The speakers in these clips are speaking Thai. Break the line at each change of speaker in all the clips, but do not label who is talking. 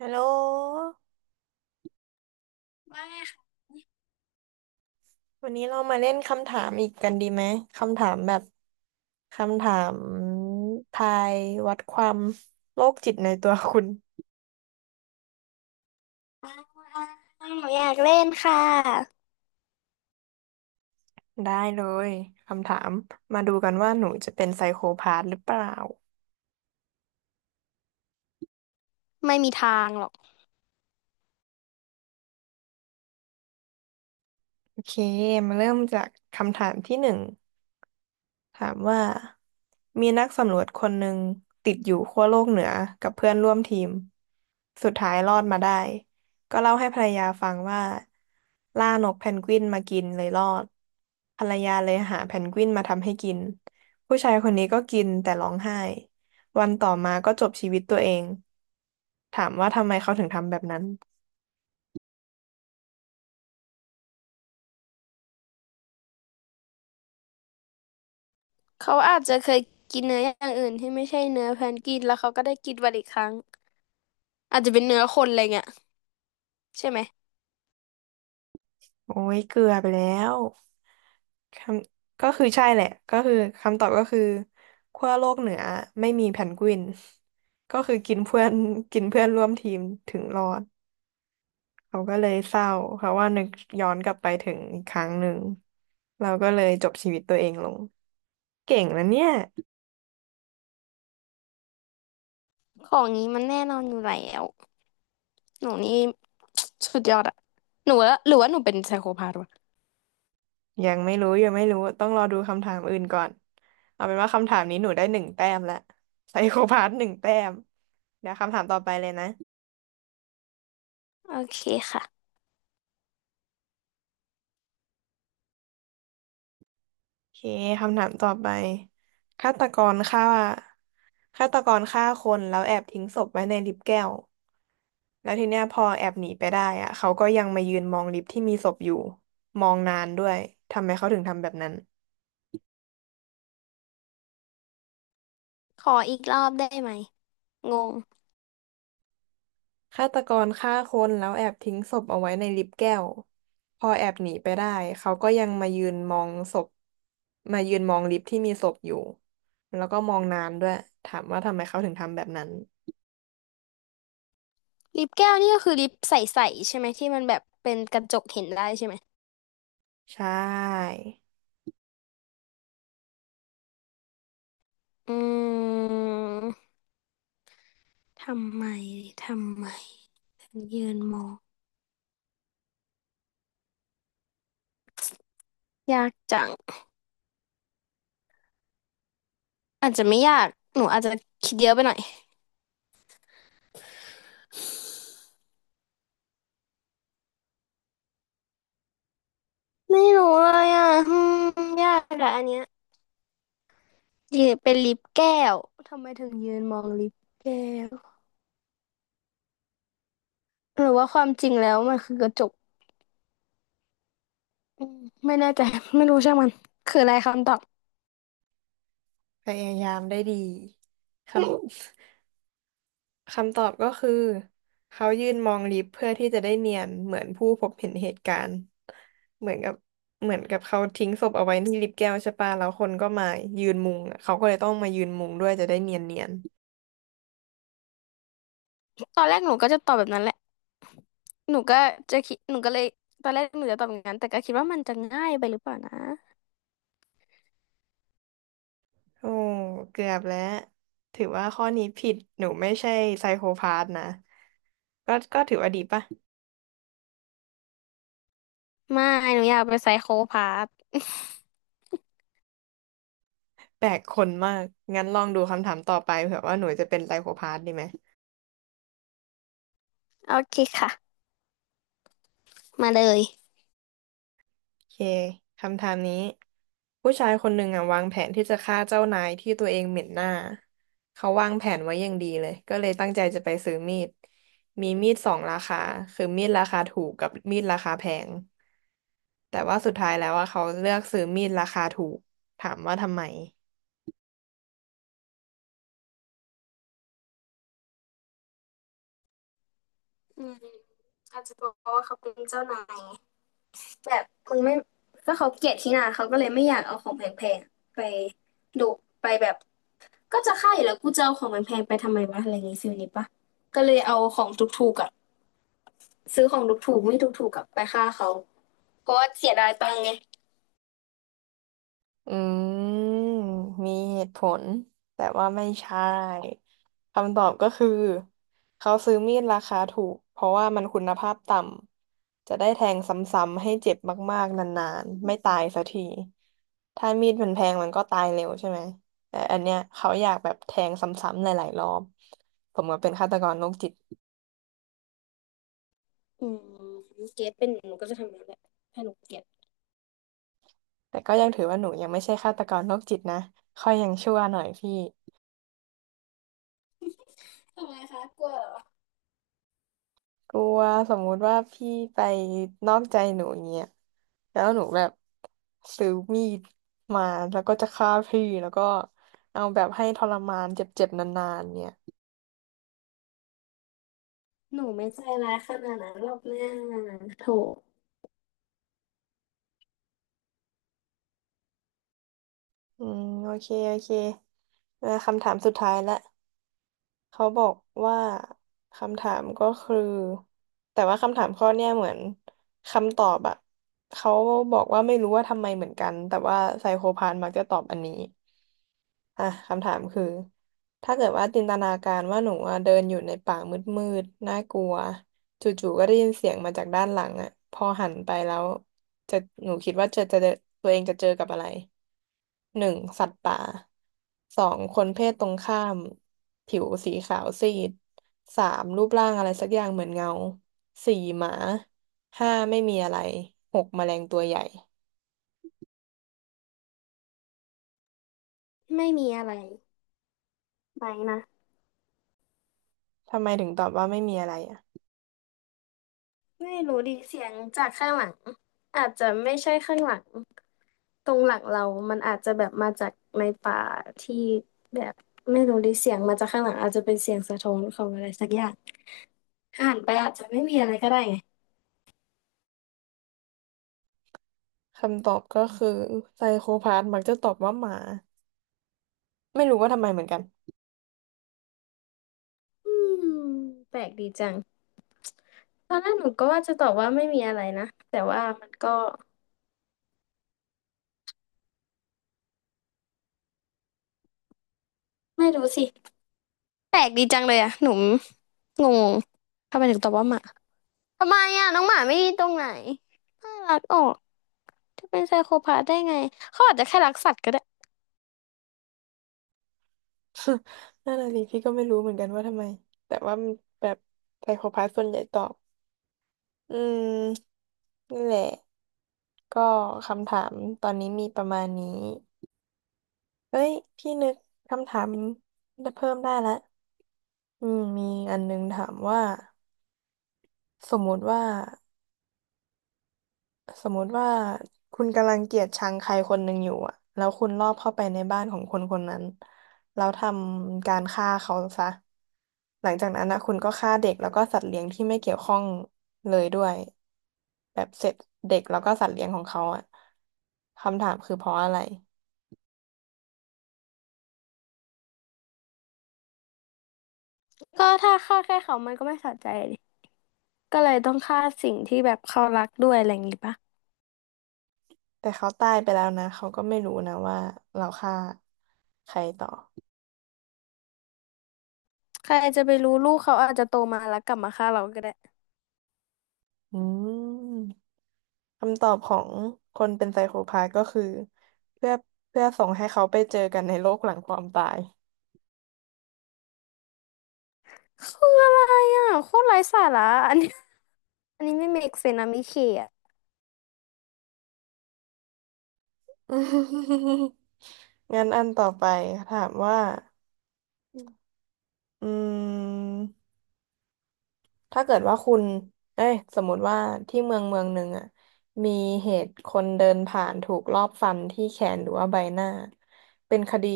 ฮัลโหล
ไม่ค่ะ
วันนี้เรามาเล่นคำถามอีกกันดีไหม คำถามแบบคำถามทายวัดความโรคจิตในตัวคุณ
หนูอยากเล่นค่ะ
ได้เลย คำถามมาดูกันว่าหนูจะเป็นไซโคพาธหรือเปล่า
ไม่มีทางหรอก
โอเค มาเริ่มจากคำถามที่หนึ่ง ถามว่ามีนักสำรวจคนหนึ่งติดอยู่ขั้วโลกเหนือกับเพื่อนร่วมทีมสุดท้ายรอดมาได้ก็เล่าให้ภรรยาฟังว่าล่านกเพนกวินมากินเลยรอดภรรยาเลยหาเพนกวินมาทำให้กินผู้ชายคนนี้ก็กินแต่ร้องไห้วันต่อมาก็จบชีวิตตัวเองถามว่าทำไมเขาถึงทำแบบนั้น
เขาอาจจะเคยกินเนื้ออย่างอื่นที่ไม่ใช่เนื้อแพนกวินแล้วเขาก็ได้กินวันอีกครั้งอาจจะเป็นเนื้อคนอะไรเงี้ยใช่ไหม
โอ้ยเกลือไปแล้ว คำก็คือใช่แหละก็คือคำตอบก็คือขั้วโลกเหนือไม่มีแพนกวิน ก็คือกินเพื่อน กินเพื่อนร่วมทีมถึงรอดเขาก็เลยเศร้าเพราะว่านึกย้อนกลับไปถึงอีกครั้งหนึ่งเราก็เลยจบชีวิตตัวเองลง เก่งนะเนี่ย
ของนี้มันแน่นอนอยู่แล้ว หนูนี่ สุดยอดอะหนูว่าหรือว่าหนูเป็นไซโคพาธวะ
ยังไม่รู้ยังไม่รู้ต้องรอดูคำถามอื่นก่อนเอาเป็นว่าคำถามนี้หนูได้หนึ่งแต้มละไซโคพาสหนึ่งแต้มเดี๋ยวคำถามต่อไปเลยนะ
โอเคค่ะ
โอเคคำถามต่อไปฆาตกรฆ่า ฆาตกรฆ่าคนแล้วแอบทิ้งศพไว้ในลิฟต์แก้วแล้วทีเนี้ยพอแอบหนีไปได้อะเขาก็ยังมายืนมองลิฟต์ที่มีศพอยู่มองนานด้วยทำไมเขาถึงทำแบบนั้น
ขออีกรอบได้ไหม งง
ฆาตกรฆ่าคนแล้วแอบทิ้งศพเอาไว้ในลิฟต์แก้วพอแอบหนีไปได้เขาก็ยังมายืนมองศพมายืนมองลิฟต์ที่มีศพอยู่แล้วก็มองนานด้วยถามว่าทำไมเขาถึงทำแบบนั้น
ลิปแก้วนี่ก็คือลิปใสๆใช่ไหมที่มันแบบเป็นกระจกเห็นได้ใช่ไหม
ใช่
อืมทำไมทำไม ยืนมองยากจังอาจจะไม่ยากหนูอาจจะคิดเยอะไปหน่อยไม่รู้เลยอ่ะอืมยากแหละอันเนี้ยยืนเป็นลิฟต์แก้วทำไมถึงยืนมองลิฟต์แก้วหรือว่าความจริงแล้วมันคือกระจกอืมไม่แน่ใจไม่รู้ช่างมันคืออะไรคำตอบ
พยายามได้ดี ครับ คำตอบก็คือเขายืนมองลิฟต์เพื่อที่จะได้เนียนเหมือนผู้พบเห็นเหตุการณ์เหมือนกับเหมือนกับเขาทิ้งศพเอาไว้ที่ลิฟต์แก้วใช่ปะแล้วคนก็มายืนมุงอะเขาก็เลยต้องมายืนมุงด้วยจะได้เนียนเนียน
ตอนแรกหนูก็จะตอบแบบนั้นแหละหนูก็จะคิดหนูก็เลยตอนแรกหนูจะตอบอย่างนั้นแต่ก็คิดว่ามันจะง่ายไปหรือเปล่านะ
โอ้เกือบแล้วถือว่าข้อนี้ผิดหนูไม่ใช่ไซโคพาธนะก็ถือว่าดีป่ะ
ไม่หนูอยากเป็นไซโคพาธ
แปลกคนมากงั้นลองดูคำถามต่อไปเผื่อว่าหนูจะเป็นไซโคพาธดีไหม
โอเคค่ะมาเลย
โอเค คำถามนี้ผู้ชายคนหนึ่งอ่ะวางแผนที่จะฆ่าเจ้านายที่ตัวเองเหม็นหน้า เขาวางแผนไว้อย่างดีเลยก็เลยตั้งใจจะไปซื้อมีด มีมีดสองราคาคือมีดราคาถูกกับมีดราคาแพงแต่ว่าสุดท้ายแล้วว่าเขาเลือกซื้อมีดราคาถูก ถามว่าทำไม
อืมอาจจะบอกว่าเขาเป็นเจ้านายแบบมึงไม่ก็เขาเกลียดที่หนาเขาก็เลยไม่อยากเอาของแพงๆไปดุไปแบบก็จะฆ่าอยู่แล้วกูจะเอาของแพงๆไปทำไมวะอะไรอย่างงี้ฟิลนี้ปะก็เลยเอาของถูกๆอะซื้อของถูกๆไม่ถูกๆกับไปฆ่าเขาเพราะว่าเสียดายตังค์ไง
อืมมีเหตุผลแต่ว่าไม่ใช่คำตอบก็คือเขาซื้อมีดราคาถูกเพราะว่ามันคุณภาพต่ำจะได้แทงซ้ำๆให้เจ็บมากๆนานๆไม่ตายสักทีถ้ามีดมันแพงมันก็ตายเร็วใช่ไหมแต่อันเนี้ยเขาอยากแบบแทงซ้ำๆหลายๆรอบผมก็เป็นฆาตกรโรคจิต
อืมเกลียดเป็นหนูก็จะทำอย่างนั้นแหละถ้าหนูเกลียด
แต่ก็ยังถือว่าหนูยังไม่ใช่ฆาตกรโรคจิตนะค่อยยังชั่วหน่อยพี่
ทำไมคะกลัวเหรอ
กลัวสมมุติว่าพี่ไปนอกใจหนูอย่างเงี้ยแล้วหนูแบบซื้อมีดมาแล้วก็จะฆ่าพี่แล้วก็เอาแบบให้ทรมานเจ็บๆนานๆเนี่ย
หนูไม่ใจร้ายขนาดนั้นหรอกแม่โถ
อืมโอเคโอเคเออคำถามสุดท้ายละ เขาบอกว่าคำถามก็คือแต่ว่าคำถามข้อเนี้ยเหมือนคำตอบอะเขาบอกว่าไม่รู้ว่าทำไมเหมือนกันแต่ว่าไซโคพานมักจะตอบอันนี้อ่ะคำถามคือถ้าเกิดว่าจินตนาการว่าหนูอะเดินอยู่ในป่ามืดๆน่ากลัวจู่ๆก็ได้ยินเสียงมาจากด้านหลังอะพอหันไปแล้วจะหนูคิดว่าจะเจอตัวเองจะเจอกับอะไร หนึ่งสัตว์ป่าสองคนเพศตรงข้ามผิวสีขาวซีดสามรูปร่างอะไรสักอย่างเหมือนเงาสี่หมาห้าไม่มีอะไรหกแมลงตัวใหญ่
ไม่มีอะไรไปนะ
ทำไมถึงตอบว่าไม่มีอะไรอ่ะ
ไม่รู้ดิเสียงจากข้างหลังอาจจะไม่ใช่ข้างหลังตรงหลังเรา มันอาจจะแบบมาจากในป่าที่แบบไม่รู้ดิเสียงมาจากข้างหลังอาจจะเป็นเสียงสะท้อนของอะไรสักอย่างหันไปอาจจะไม่มีอะไรก็ได้ไง
คำตอบก็คือไซโคพาธมักจะตอบว่าหมาไม่รู้ว่าทำไมเหมือนกัน
อืมแปลกดีจังตอนแรกหนูก็ว่าจะตอบว่าไม่มีอะไรนะแต่ว่ามันก็ไม่รู้สิแปลกดีจังเลยอะหนูงงทำไมถึงตอบว่าหมาทำไมอะน้องหมาไม่ดีตรงไหนน่ารักออกจะเป็นไซโคพาธได้ไงเขาอาจจะแค่รักสัตว์ก็ได้
นั่นน่ะสิพี่ก็ไม่รู้เหมือนกันว่าทำไมแต่ว่ามันแบบไซโคพาธส่วนใหญ่ตอบอืมนี่นแหละก็คำถามตอนนี้มีประมาณนี้ เฮ้ยพี่นึกคำถามได้เพิ่มได้ละอืมมีอันนึงถามว่าสมมุติว่าสมมุติว่าคุณกำลังเกลียดชังใครคนหนึ่งอยู่อะแล้วคุณลอบเข้าไปในบ้านของคนคนนั้นแล้วทำการฆ่าเขาซะ หลังจากนั้นนะคุณก็ฆ่าเด็กแล้วก็สัตว์เลี้ยงที่ไม่เกี่ยวข้องเลยด้วยแบบเสร็จเด็กแล้วก็สัตว์เลี้ยงของเขาอะคำถามคือเพราะอะไร
ก็ถ้าฆ่าแค่เขามันก็ไม่สะใจดิก็เลยต้องฆ่าสิ่งที่แบบเขารักด้วยอะไรอย่างงี้ปะ
แต่เขาตายไปแล้วนะเขาก็ไม่รู้นะว่าเราฆ่าใครต่อ
ใครจะไปรู้ลูกเขาอาจจะโตมาแล้วกลับมาฆ่าเราก็ได้
อืมคำตอบของคนเป็นไซโคพาธก็คือเพื่อเพื่อส่งให้เขาไปเจอกันในโลกหลังความตาย
คืออะไรอ่ะโคตรไร้สาระอันนี้ อันนี้ไม่ make sense นะมิเคอ่ะ
งั้นอันต่อไปถามว่าอืม ถ้าเกิดว่าคุณเอ้ยสมมติว่าที่เมืองเมืองหนึ่งอ่ะมีเหตุคนเดินผ่านถูกลอบฟันที่แขนหรือว่าใบหน้า เป็นคดี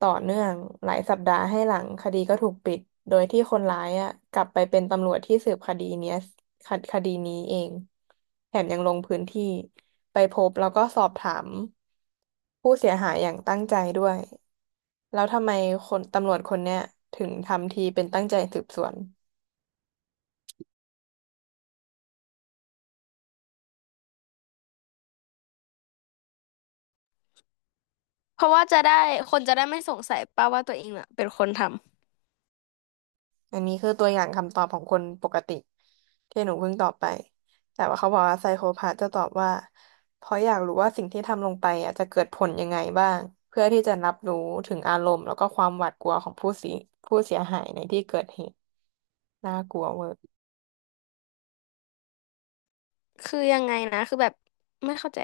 ต่อเนื่องหลายสัปดาห์ให้หลังคดีก็ถูกปิด โดยที่คนร้ายอ่ะกลับไปเป็นตำรวจที่สืบคดีเนี้ยคคดีนี้เองแถมยังลงพื้นที่ไปพบแล้วก็สอบถามผู้เสียหายอย่างตั้งใจด้วยแล้วทำไมคนตำรวจคนเนี้ยถึงทำทีเป็นตั้งใจสืบสวน
เพราะว่าจะได้คนจะได้ไม่สงสัยป้าว่าตัวเองอ่ะเป็นคนท
อันนี้คือตัวอย่างคำตอบของคนปกติที่หนูเพิ่งตอบไปแต่ว่าเขาบอกว่าไซโคพาธจะตอบว่าเพราะอยากรู้ว่าสิ่งที่ทำลงไปอ่ะจะเกิดผลยังไงบ้างเพื่อที่จะรับรู้ถึงอารมณ์แล้วก็ความหวาดกลัวของผู้เสียหายในที่เกิดเหตุน่ากลัวเวอร์
ำ คือยังไงนะ คือแบบไม่เข้าใจ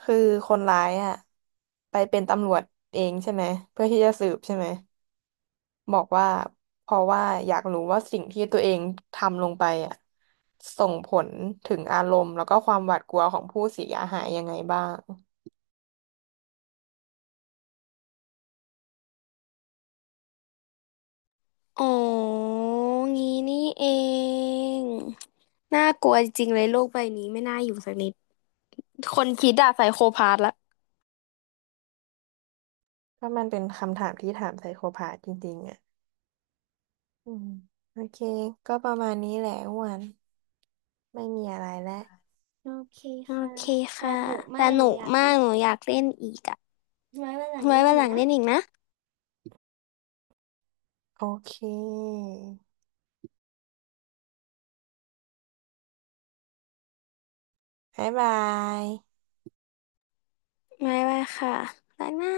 คือคนร้ายอ่ะไปเป็นตำรวจเองใช่ไหมเพื่อที่จะสืบใช่ไหม บอกว่าเพราะว่าอยากรู้ว่าสิ่งที่ตัวเองทำลงไปอ่ะส่งผลถึงอารมณ์แล้วก็ความหวาดกลัวของผู้เสียหายยังไงบ้าง
อ๋องี้นี่เองน่ากลัวจริงๆเลยโลกใบนี้ไม่น่าอยู่สักนิดคนคิดอะไซโคพาธละ
ก็มันเป็นคำถามที่ถามไซโคพาธจริงๆอ่ะอืมโอเคก็ประมาณนี้แหละอ้วันไม่มีอะไรแล้วโอเค
โอ
ค่ะ
เค
ส
ค่ะ
นุก
ส
มากห
นุ
นู
ก
อยาก
มา
เป่
กหนูอยากเล่นอีกอ่ะ
นไว้วันหลัง
ไว้
เล่น
วัน
อี
ห
ก
ลัง
นะ
เล่นอีกนะ
โอเคบ๊ายบาย
ไว้ค่ะรักนะ